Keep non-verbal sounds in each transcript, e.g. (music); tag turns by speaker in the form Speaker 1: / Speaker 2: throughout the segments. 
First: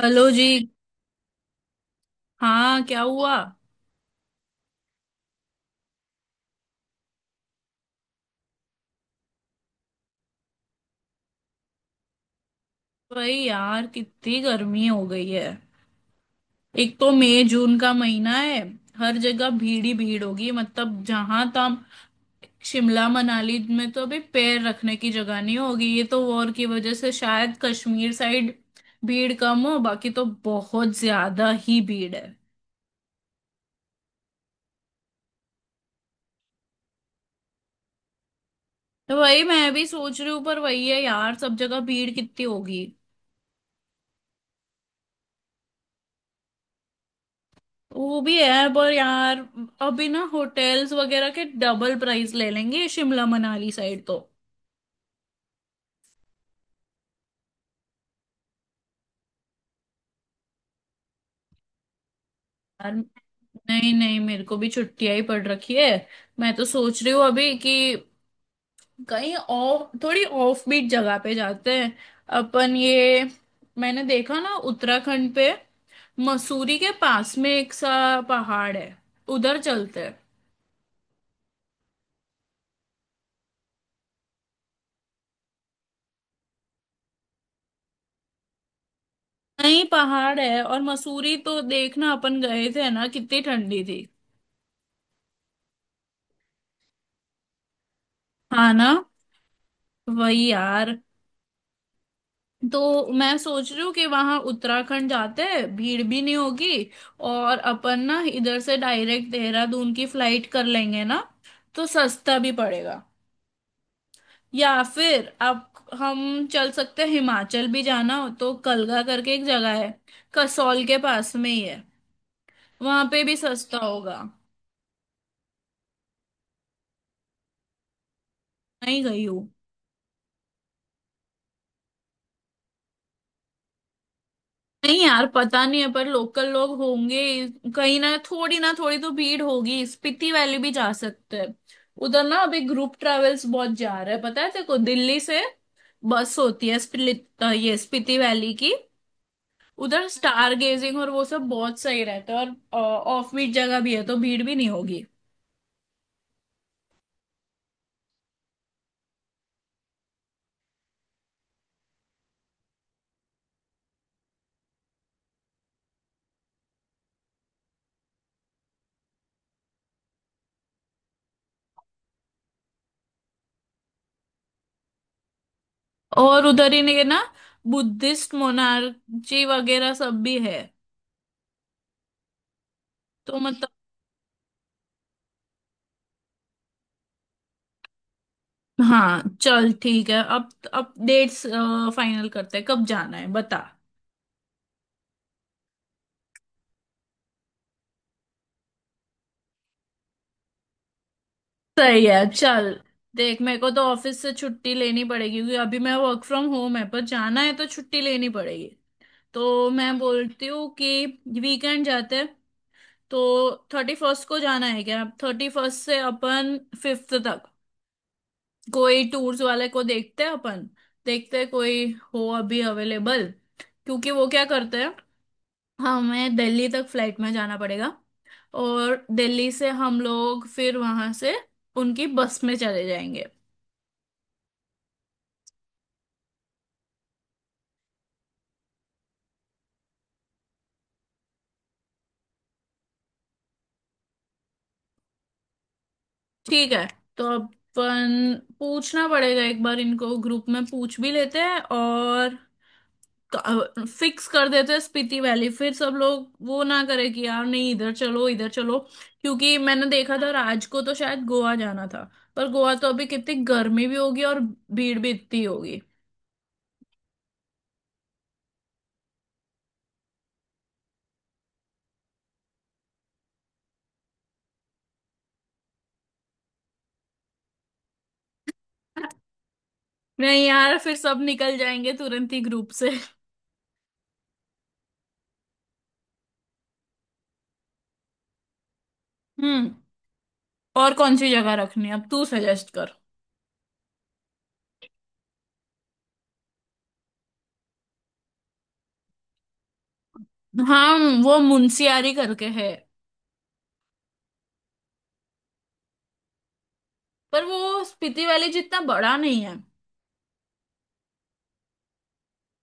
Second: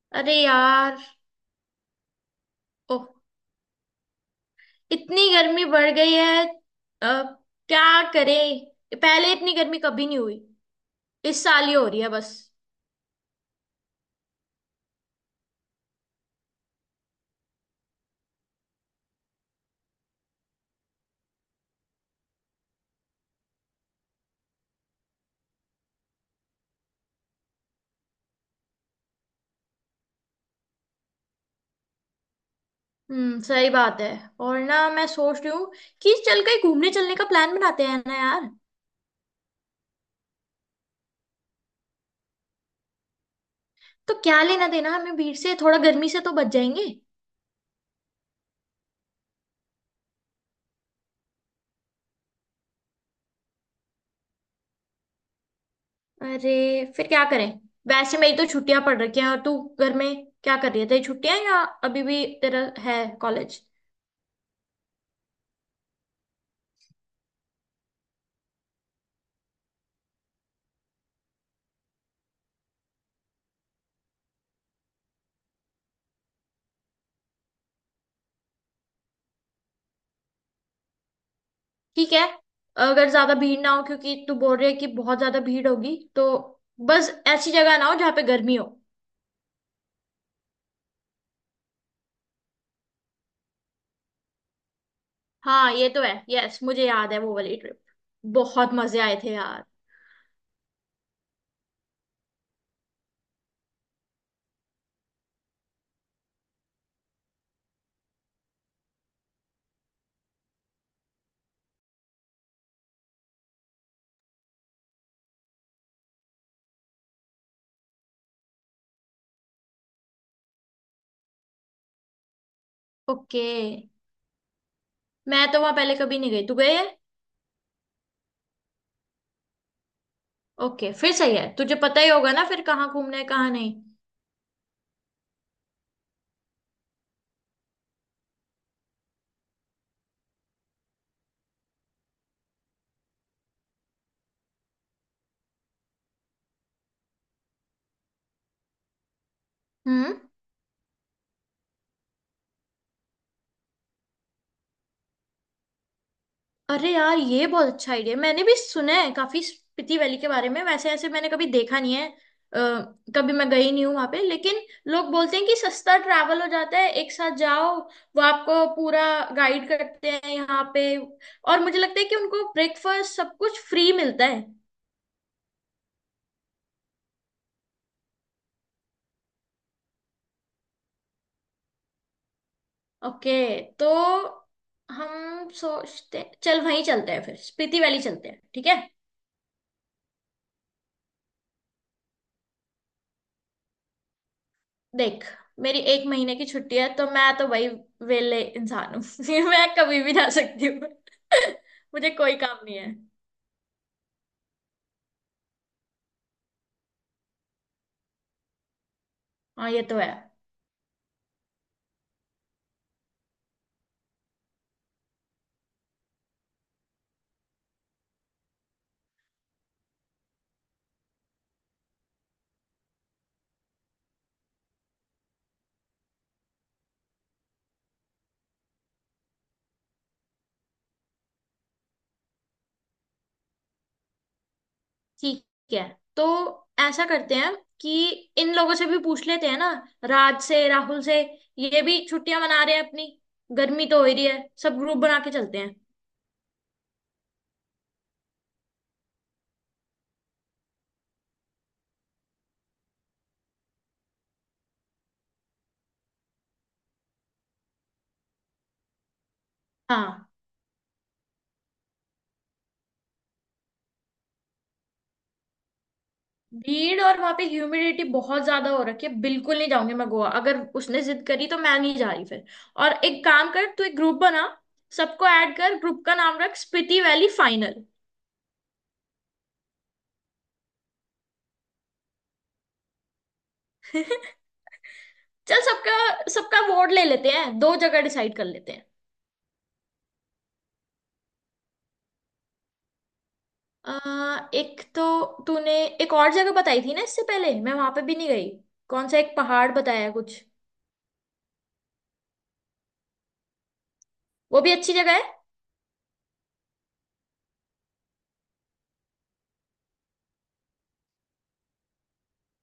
Speaker 1: Hello
Speaker 2: अरे
Speaker 1: जी।
Speaker 2: यार।
Speaker 1: हाँ, क्या
Speaker 2: ओह।
Speaker 1: हुआ?
Speaker 2: इतनी गर्मी बढ़ गई है। अ, क्या करें। पहले इतनी गर्मी कभी नहीं हुई। इस साल ही हो रही है बस।
Speaker 1: भाई यार, कितनी गर्मी हो गई है। एक तो मई जून का महीना है, हर जगह भीड़ ही भीड़ होगी। मतलब जहां तक शिमला मनाली में तो अभी पैर रखने की जगह नहीं होगी। ये तो वॉर की वजह से शायद कश्मीर साइड भीड़ कम हो, बाकी तो बहुत ज्यादा ही भीड़ है।
Speaker 2: हम्म, सही बात है। और ना मैं सोच रही हूँ कि चल कहीं घूमने चलने का प्लान बनाते हैं ना यार।
Speaker 1: तो वही मैं भी सोच रही हूँ, पर वही है यार, सब जगह भीड़ कितनी होगी।
Speaker 2: तो क्या लेना देना हमें भीड़ से। थोड़ा गर्मी से तो बच जाएंगे।
Speaker 1: वो भी है पर यार, अभी ना होटल्स वगैरह के डबल प्राइस ले लेंगे शिमला मनाली साइड तो।
Speaker 2: अरे फिर क्या करें। वैसे मेरी तो छुट्टियां पड़ रखी हैं। और तू घर में क्या कर रही है? तेरी छुट्टियां या अभी भी तेरा
Speaker 1: यार
Speaker 2: है कॉलेज?
Speaker 1: नहीं नहीं, मेरे को भी छुट्टियां ही पड़ रखी है। मैं तो सोच रही हूँ अभी कि कहीं ऑफ, थोड़ी ऑफ बीट जगह पे जाते हैं अपन। ये मैंने देखा ना उत्तराखंड पे, मसूरी के पास में एक सा पहाड़ है, उधर चलते हैं।
Speaker 2: ठीक है। अगर ज्यादा भीड़ ना हो क्योंकि तू बोल रही है कि बहुत ज्यादा भीड़ होगी तो बस ऐसी जगह ना हो जहाँ पे गर्मी हो।
Speaker 1: नहीं, पहाड़ है। और मसूरी तो देखना, अपन गए थे ना, कितनी ठंडी थी।
Speaker 2: हाँ ये तो है। यस मुझे याद है वो वाली ट्रिप। बहुत
Speaker 1: हाँ ना,
Speaker 2: मजे आए थे यार।
Speaker 1: वही यार। तो मैं सोच रही हूँ कि वहां उत्तराखंड जाते हैं, भीड़ भी नहीं होगी। और अपन ना इधर से डायरेक्ट देहरादून की फ्लाइट कर लेंगे ना, तो सस्ता भी पड़ेगा। या फिर आप, हम चल सकते हैं हिमाचल भी। जाना हो तो कलगा करके एक जगह है, कसौल के पास में ही है, वहां पे भी
Speaker 2: ओके।
Speaker 1: सस्ता होगा।
Speaker 2: मैं तो वहां पहले कभी नहीं गई। तू गई है?
Speaker 1: नहीं गई हूँ।
Speaker 2: ओके फिर सही है। तुझे पता ही होगा ना फिर कहाँ घूमना है कहाँ नहीं।
Speaker 1: नहीं यार, पता नहीं है, पर लोकल लोग होंगे। कहीं ना थोड़ी तो भीड़ होगी। स्पीति वैली भी जा सकते हैं। उधर ना अभी ग्रुप ट्रेवल्स बहुत जा रहे हैं, पता है तेरे को, दिल्ली से बस होती है ये स्पीति वैली की। उधर
Speaker 2: हम्म।
Speaker 1: स्टार गेजिंग और वो सब बहुत सही रहता है, और ऑफ बीट जगह भी है तो भीड़ भी नहीं होगी।
Speaker 2: अरे यार ये बहुत अच्छा आइडिया। मैंने भी सुना है काफी स्पीति वैली के बारे में। वैसे ऐसे मैंने कभी देखा नहीं है। कभी मैं गई नहीं हूँ वहां पे। लेकिन लोग बोलते हैं कि सस्ता ट्रैवल हो जाता है एक साथ जाओ। वो आपको पूरा गाइड करते हैं यहाँ पे और मुझे लगता है कि उनको ब्रेकफास्ट सब कुछ फ्री मिलता है।
Speaker 1: और उधर ही ने ना बुद्धिस्ट मोनार्ची वगैरह सब भी है।
Speaker 2: ओके।
Speaker 1: तो
Speaker 2: तो हम सोचते चल वहीं चलते हैं फिर स्पीति वैली चलते हैं ठीक है।
Speaker 1: हाँ, चल ठीक है। अब डेट्स फाइनल करते हैं, कब जाना है बता।
Speaker 2: देख मेरी एक महीने की छुट्टी है तो मैं तो वही वेले इंसान हूँ। (laughs) मैं कभी भी जा सकती हूँ। (laughs)
Speaker 1: सही
Speaker 2: मुझे
Speaker 1: है,
Speaker 2: कोई काम
Speaker 1: चल।
Speaker 2: नहीं है।
Speaker 1: देख, मेरे को तो ऑफिस से छुट्टी लेनी पड़ेगी, क्योंकि अभी मैं वर्क फ्रॉम होम है, पर जाना है तो छुट्टी लेनी पड़ेगी। तो
Speaker 2: हाँ ये तो
Speaker 1: मैं
Speaker 2: है।
Speaker 1: बोलती हूँ कि वीकेंड जाते हैं। तो 31st को जाना है क्या? 31st से अपन 5th तक, कोई टूर्स वाले को देखते हैं अपन। देखते हैं कोई हो अभी अवेलेबल, क्योंकि वो क्या करते हैं, हमें दिल्ली तक फ्लाइट में जाना पड़ेगा और दिल्ली से हम लोग फिर वहां से उनकी बस में चले जाएंगे।
Speaker 2: ठीक है तो ऐसा करते हैं कि इन लोगों से भी पूछ लेते हैं ना राज से राहुल से। ये भी छुट्टियां मना रहे हैं अपनी। गर्मी तो हो ही रही है सब ग्रुप बना के चलते हैं।
Speaker 1: ठीक है, तो अपन पूछना पड़ेगा एक बार इनको, ग्रुप में पूछ भी लेते हैं और फिक्स कर देते हैं स्पीति वैली। फिर सब लोग वो ना करे कि यार नहीं, इधर चलो इधर चलो। क्योंकि मैंने देखा
Speaker 2: हाँ।
Speaker 1: था, राज को तो शायद गोवा जाना था। पर गोवा तो अभी कितनी गर्मी भी होगी और भीड़ भी इतनी होगी।
Speaker 2: भीड़ और वहां पे ह्यूमिडिटी बहुत ज्यादा हो रखी है। बिल्कुल नहीं जाऊंगी मैं गोवा। अगर उसने जिद करी तो मैं नहीं जा रही फिर। और एक काम कर तू एक ग्रुप बना। सबको ऐड कर। ग्रुप का नाम रख स्पीति वैली फाइनल।
Speaker 1: नहीं यार, फिर सब निकल जाएंगे तुरंत ही ग्रुप से।
Speaker 2: (laughs) चल सबका सबका वोट ले लेते हैं। दो जगह डिसाइड कर लेते हैं।
Speaker 1: हम्म, और कौन सी जगह रखनी है अब तू सजेस्ट कर।
Speaker 2: एक तो तूने एक और जगह बताई थी ना इससे पहले। मैं वहां पे भी नहीं गई। कौन सा एक पहाड़ बताया है कुछ?
Speaker 1: हाँ, वो मुंशियारी करके है।
Speaker 2: वो भी अच्छी जगह है।
Speaker 1: पर वो स्पीति वैली जितना बड़ा नहीं है।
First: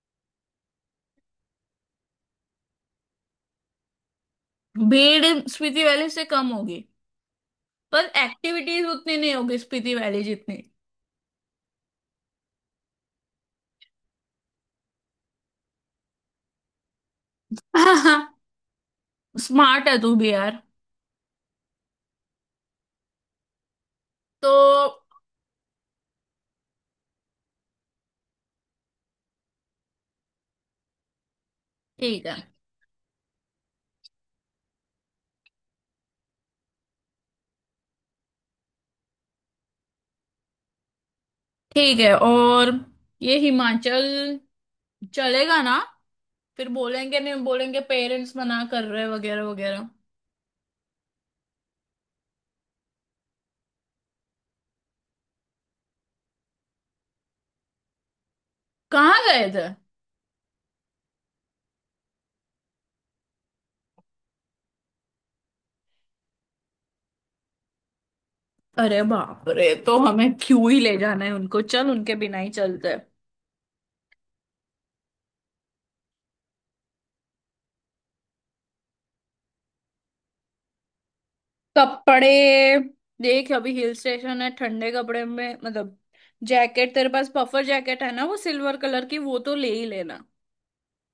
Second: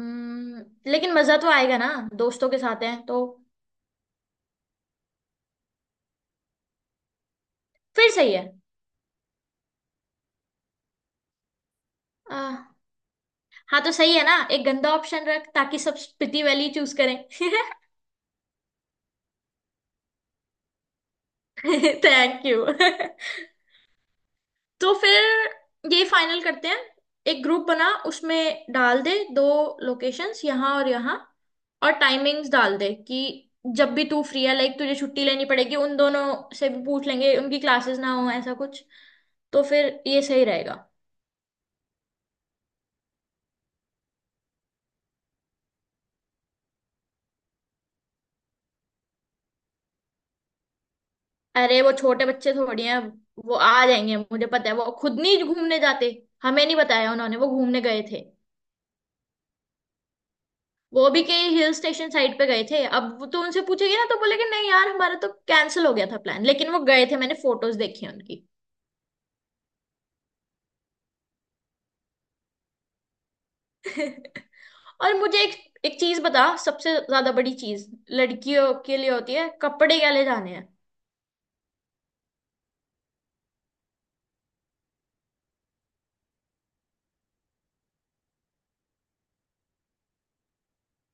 Speaker 2: हम्म, लेकिन मजा तो आएगा ना दोस्तों के साथ हैं तो।
Speaker 1: भीड़ स्पीति वैली से कम होगी, पर
Speaker 2: फिर सही है।
Speaker 1: एक्टिविटीज उतनी नहीं होगी स्पीति वैली जितनी।
Speaker 2: आ, हाँ तो सही है ना एक गंदा ऑप्शन रख ताकि सब स्पीति वैली चूज करें। (laughs)
Speaker 1: (laughs) स्मार्ट है तू भी यार।
Speaker 2: Thank you. (laughs)
Speaker 1: तो
Speaker 2: तो फिर ये फाइनल करते हैं। एक ग्रुप बना उसमें डाल दे दो लोकेशंस यहाँ और यहाँ। और
Speaker 1: ठीक है।
Speaker 2: टाइमिंग्स डाल दे कि जब भी तू फ्री है लाइक तुझे छुट्टी लेनी पड़ेगी। उन दोनों से भी पूछ लेंगे उनकी क्लासेस ना हो ऐसा कुछ। तो फिर ये सही रहेगा।
Speaker 1: ठीक है। और ये हिमाचल चलेगा ना? फिर बोलेंगे, नहीं बोलेंगे पेरेंट्स मना कर रहे वगैरह वगैरह।
Speaker 2: अरे वो छोटे बच्चे थोड़ी हैं। वो आ जाएंगे। मुझे पता है वो खुद नहीं घूमने जाते। हमें नहीं बताया उन्होंने वो घूमने गए थे।
Speaker 1: कहाँ गए थे?
Speaker 2: वो भी कहीं हिल स्टेशन साइड पे गए थे। अब वो तो उनसे पूछेगी ना तो बोलेंगे नहीं यार हमारा तो कैंसिल हो गया था प्लान। लेकिन वो गए थे मैंने फोटोज देखी हैं उनकी।
Speaker 1: अरे बाप रे, तो हमें क्यों ही ले जाना है उनको, चल उनके बिना ही चलते हैं।
Speaker 2: (laughs) और मुझे एक एक चीज बता। सबसे ज्यादा बड़ी चीज लड़कियों के लिए होती है कपड़े। क्या ले जाने हैं?
Speaker 1: कपड़े? देख, अभी हिल स्टेशन है, ठंडे कपड़े। में मतलब जैकेट, तेरे पास पफर जैकेट है ना वो सिल्वर कलर की, वो तो ले ही लेना।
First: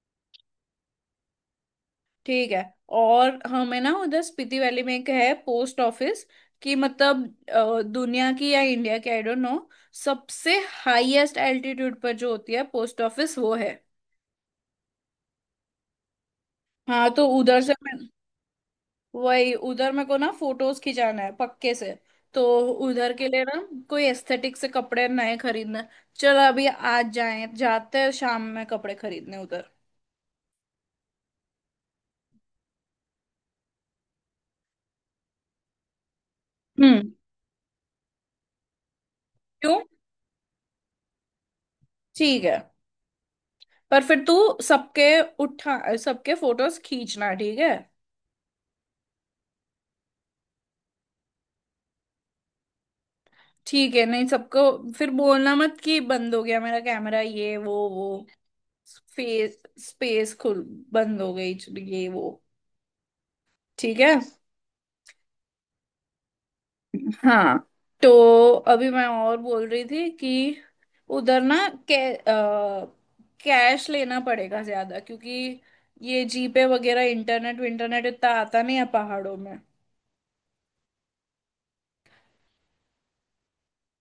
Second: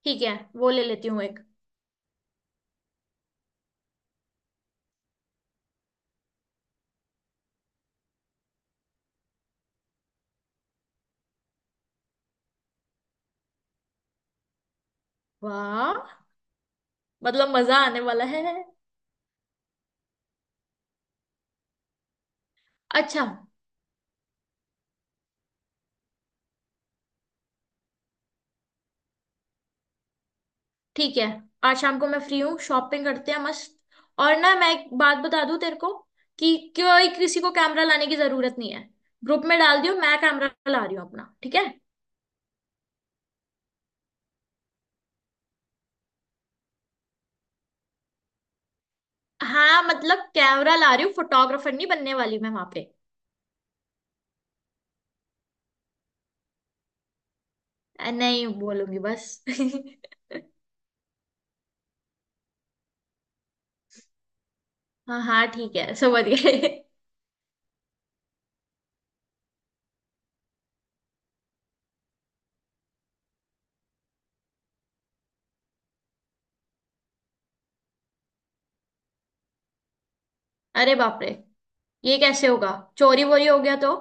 Speaker 2: ठीक है। वो ले लेती हूँ एक।
Speaker 1: ठीक है। और हमें ना उधर स्पीति वैली में एक है पोस्ट ऑफिस, कि मतलब दुनिया की या इंडिया की, आई डोंट नो, सबसे हाईएस्ट एल्टीट्यूड पर जो होती है पोस्ट ऑफिस, वो है।
Speaker 2: वाह।
Speaker 1: हाँ, तो
Speaker 2: मतलब
Speaker 1: उधर से,
Speaker 2: मजा आने वाला है।
Speaker 1: वही उधर मेरे को ना फोटोज खिंचाना है पक्के से। तो उधर
Speaker 2: अच्छा।
Speaker 1: के लिए ना कोई एस्थेटिक से कपड़े नए खरीदना है। चल अभी आज जाए, जाते हैं शाम में कपड़े खरीदने उधर।
Speaker 2: ठीक है आज शाम को मैं फ्री हूँ शॉपिंग करते हैं मस्त। और ना मैं एक बात बता दूँ तेरे को कि कोई
Speaker 1: हम्म।
Speaker 2: किसी को कैमरा लाने की जरूरत नहीं है। ग्रुप में
Speaker 1: क्यों?
Speaker 2: डाल दियो मैं कैमरा ला रही हूँ अपना ठीक है।
Speaker 1: ठीक है, पर फिर तू सबके, उठा, सबके फोटोज खींचना ठीक है?
Speaker 2: हाँ मतलब कैमरा ला रही हूँ। फोटोग्राफर नहीं बनने वाली मैं वहां पे।
Speaker 1: ठीक है, नहीं सबको। फिर बोलना मत कि बंद हो गया मेरा कैमरा, ये वो वो
Speaker 2: नहीं बोलूंगी बस।
Speaker 1: फेस
Speaker 2: (laughs)
Speaker 1: स्पेस खुल, बंद हो गई, ये वो, ठीक है।
Speaker 2: हाँ हाँ ठीक है समझ गए।
Speaker 1: हाँ, तो अभी मैं और बोल रही थी कि उधर ना कै, कैश लेना पड़ेगा ज्यादा, क्योंकि ये जीपे वगैरह, इंटरनेट विंटरनेट इतना आता नहीं है पहाड़ों में।
Speaker 2: (laughs) अरे बाप रे ये कैसे होगा? चोरी वोरी हो गया तो?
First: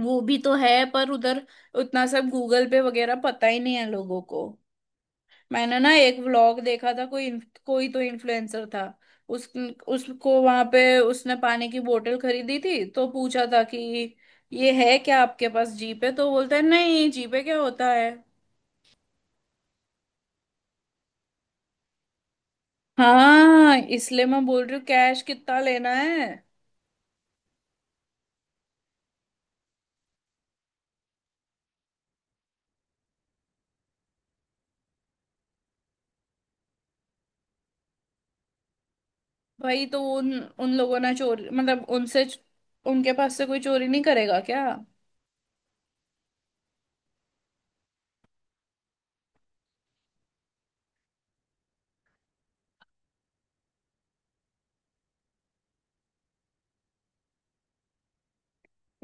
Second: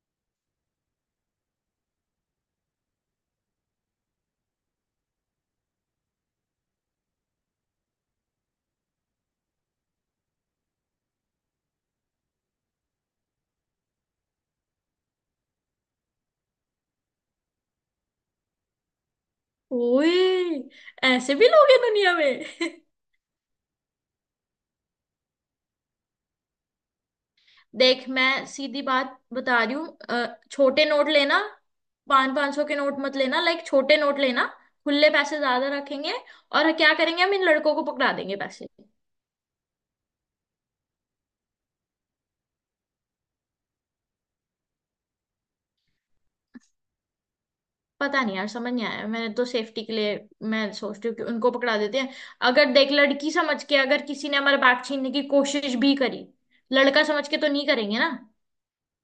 Speaker 1: वो भी तो है पर उधर उतना सब गूगल पे वगैरह पता ही नहीं है लोगों को। मैंने ना एक व्लॉग देखा था, कोई कोई तो इन्फ्लुएंसर था, उस उसको वहां पे, उसने पानी की बोतल खरीदी थी तो पूछा था कि ये है क्या आपके पास जीपे, तो बोलता है नहीं, जीपे क्या होता है।
Speaker 2: ओए ऐसे भी लोग हैं दुनिया में। (laughs)
Speaker 1: हाँ, इसलिए मैं बोल रही हूँ कैश कितना लेना है।
Speaker 2: देख मैं सीधी बात बता रही हूँ। छोटे नोट लेना। पाँच 500 के नोट मत लेना। लाइक छोटे नोट लेना। खुले पैसे ज्यादा रखेंगे। और क्या करेंगे हम इन लड़कों को पकड़ा देंगे पैसे।
Speaker 1: भाई, तो उन उन लोगों ने चोरी, मतलब उनसे, उनके पास से कोई चोरी नहीं करेगा क्या?
Speaker 2: पता नहीं यार समझ नहीं आया। मैंने तो सेफ्टी के लिए मैं सोचती हूँ कि उनको पकड़ा देते हैं। अगर देख लड़की समझ के अगर किसी ने हमारा बैग छीनने की कोशिश भी करी लड़का समझ के तो नहीं करेंगे ना।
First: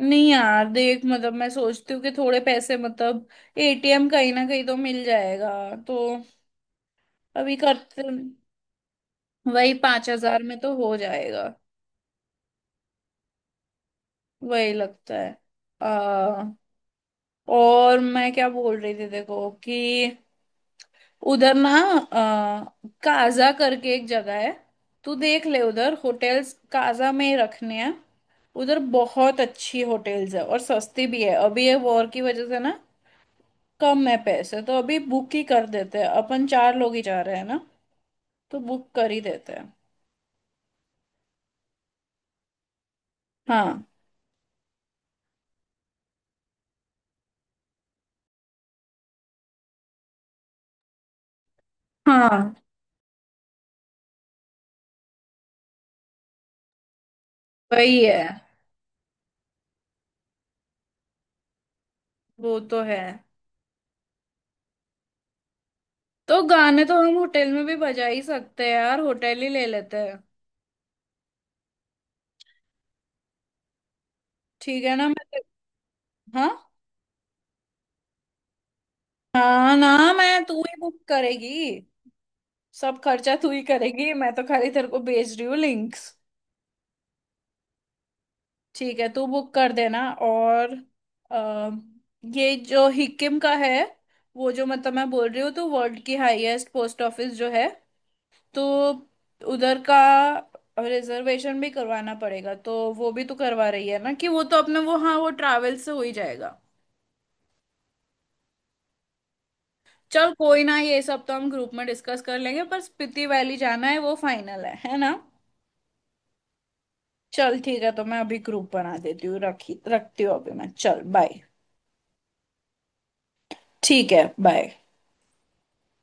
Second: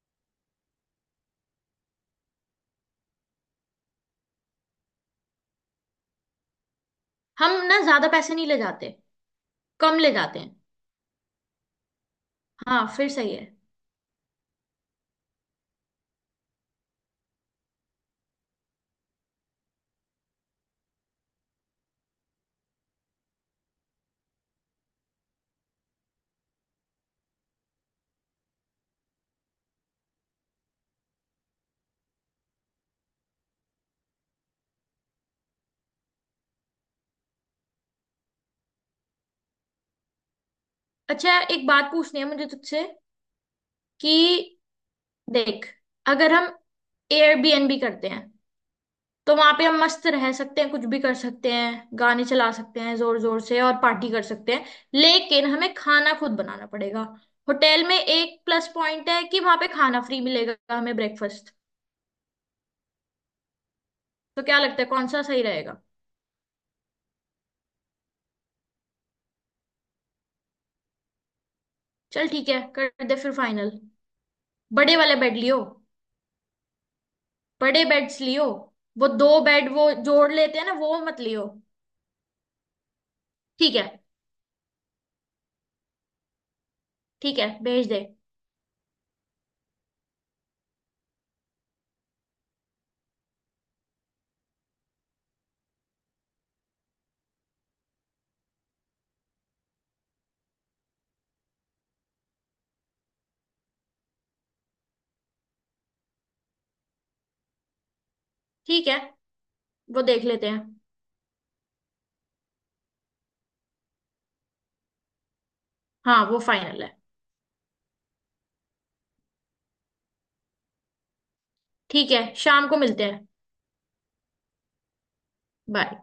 Speaker 1: नहीं यार देख, मतलब मैं सोचती हूँ कि थोड़े पैसे, मतलब एटीएम कहीं ना कहीं तो मिल जाएगा। तो
Speaker 2: हम
Speaker 1: अभी
Speaker 2: ना
Speaker 1: करते,
Speaker 2: ज्यादा पैसे नहीं ले जाते।
Speaker 1: वही
Speaker 2: कम
Speaker 1: पांच
Speaker 2: ले जाते
Speaker 1: हजार
Speaker 2: हैं।
Speaker 1: में तो हो जाएगा।
Speaker 2: हाँ फिर सही है।
Speaker 1: वही लगता है। आ, और मैं क्या बोल रही थी, देखो कि उधर ना काजा करके एक जगह है, तू देख ले उधर होटल्स, काजा में ही रखने हैं। उधर बहुत अच्छी होटल्स है और सस्ती भी है, अभी ये वॉर की वजह से ना कम है पैसे, तो अभी बुक ही कर देते हैं। अपन चार लोग ही जा रहे हैं ना, तो बुक कर ही देते हैं।
Speaker 2: अच्छा एक बात पूछनी है मुझे तुझसे
Speaker 1: हाँ
Speaker 2: कि देख अगर हम एयरबीएनबी करते हैं तो वहां पे हम मस्त रह सकते हैं कुछ भी कर सकते हैं गाने चला
Speaker 1: हाँ,
Speaker 2: सकते हैं जोर जोर से और पार्टी कर सकते हैं। लेकिन हमें खाना खुद बनाना पड़ेगा। होटल में
Speaker 1: वही है।
Speaker 2: एक प्लस पॉइंट है कि वहां पे खाना फ्री मिलेगा हमें ब्रेकफास्ट।
Speaker 1: वो तो है।
Speaker 2: तो क्या लगता है कौन सा सही रहेगा?
Speaker 1: तो गाने तो हम होटल में भी बजा ही सकते हैं यार, होटल ही ले लेते हैं।
Speaker 2: चल ठीक है कर दे फिर फाइनल।
Speaker 1: ठीक है
Speaker 2: बड़े
Speaker 1: ना,
Speaker 2: वाले बेड लियो।
Speaker 1: हाँ,
Speaker 2: बड़े बेड्स लियो। वो दो बेड
Speaker 1: हाँ
Speaker 2: वो
Speaker 1: ना,
Speaker 2: जोड़
Speaker 1: मैं,
Speaker 2: लेते
Speaker 1: तू
Speaker 2: हैं ना
Speaker 1: ही बुक
Speaker 2: वो मत लियो।
Speaker 1: करेगी, सब खर्चा तू ही
Speaker 2: ठीक है।
Speaker 1: करेगी, मैं तो खाली तेरे को भेज रही हूँ लिंक्स।
Speaker 2: ठीक है भेज दे।
Speaker 1: ठीक है तू बुक कर देना। और अ, ये जो हिकिम का है, वो जो, मतलब मैं बोल रही हूँ तो वर्ल्ड की हाईएस्ट पोस्ट ऑफिस जो है, तो उधर का रिजर्वेशन भी करवाना पड़ेगा। तो वो भी तो करवा रही है ना, कि वो तो अपने वो, हाँ वो ट्रैवल से हो ही जाएगा।
Speaker 2: ठीक है वो देख
Speaker 1: चल
Speaker 2: लेते
Speaker 1: कोई ना,
Speaker 2: हैं।
Speaker 1: ये सब तो हम ग्रुप में डिस्कस कर लेंगे, पर स्पीति वैली जाना है, वो फाइनल है ना?
Speaker 2: हाँ वो फाइनल है।
Speaker 1: चल ठीक है, तो मैं अभी ग्रुप बना देती हूँ, रखी, रखती हूँ अभी मैं, चल बाय।
Speaker 2: ठीक है शाम को मिलते हैं।
Speaker 1: ठीक है, बाय।
Speaker 2: बाय।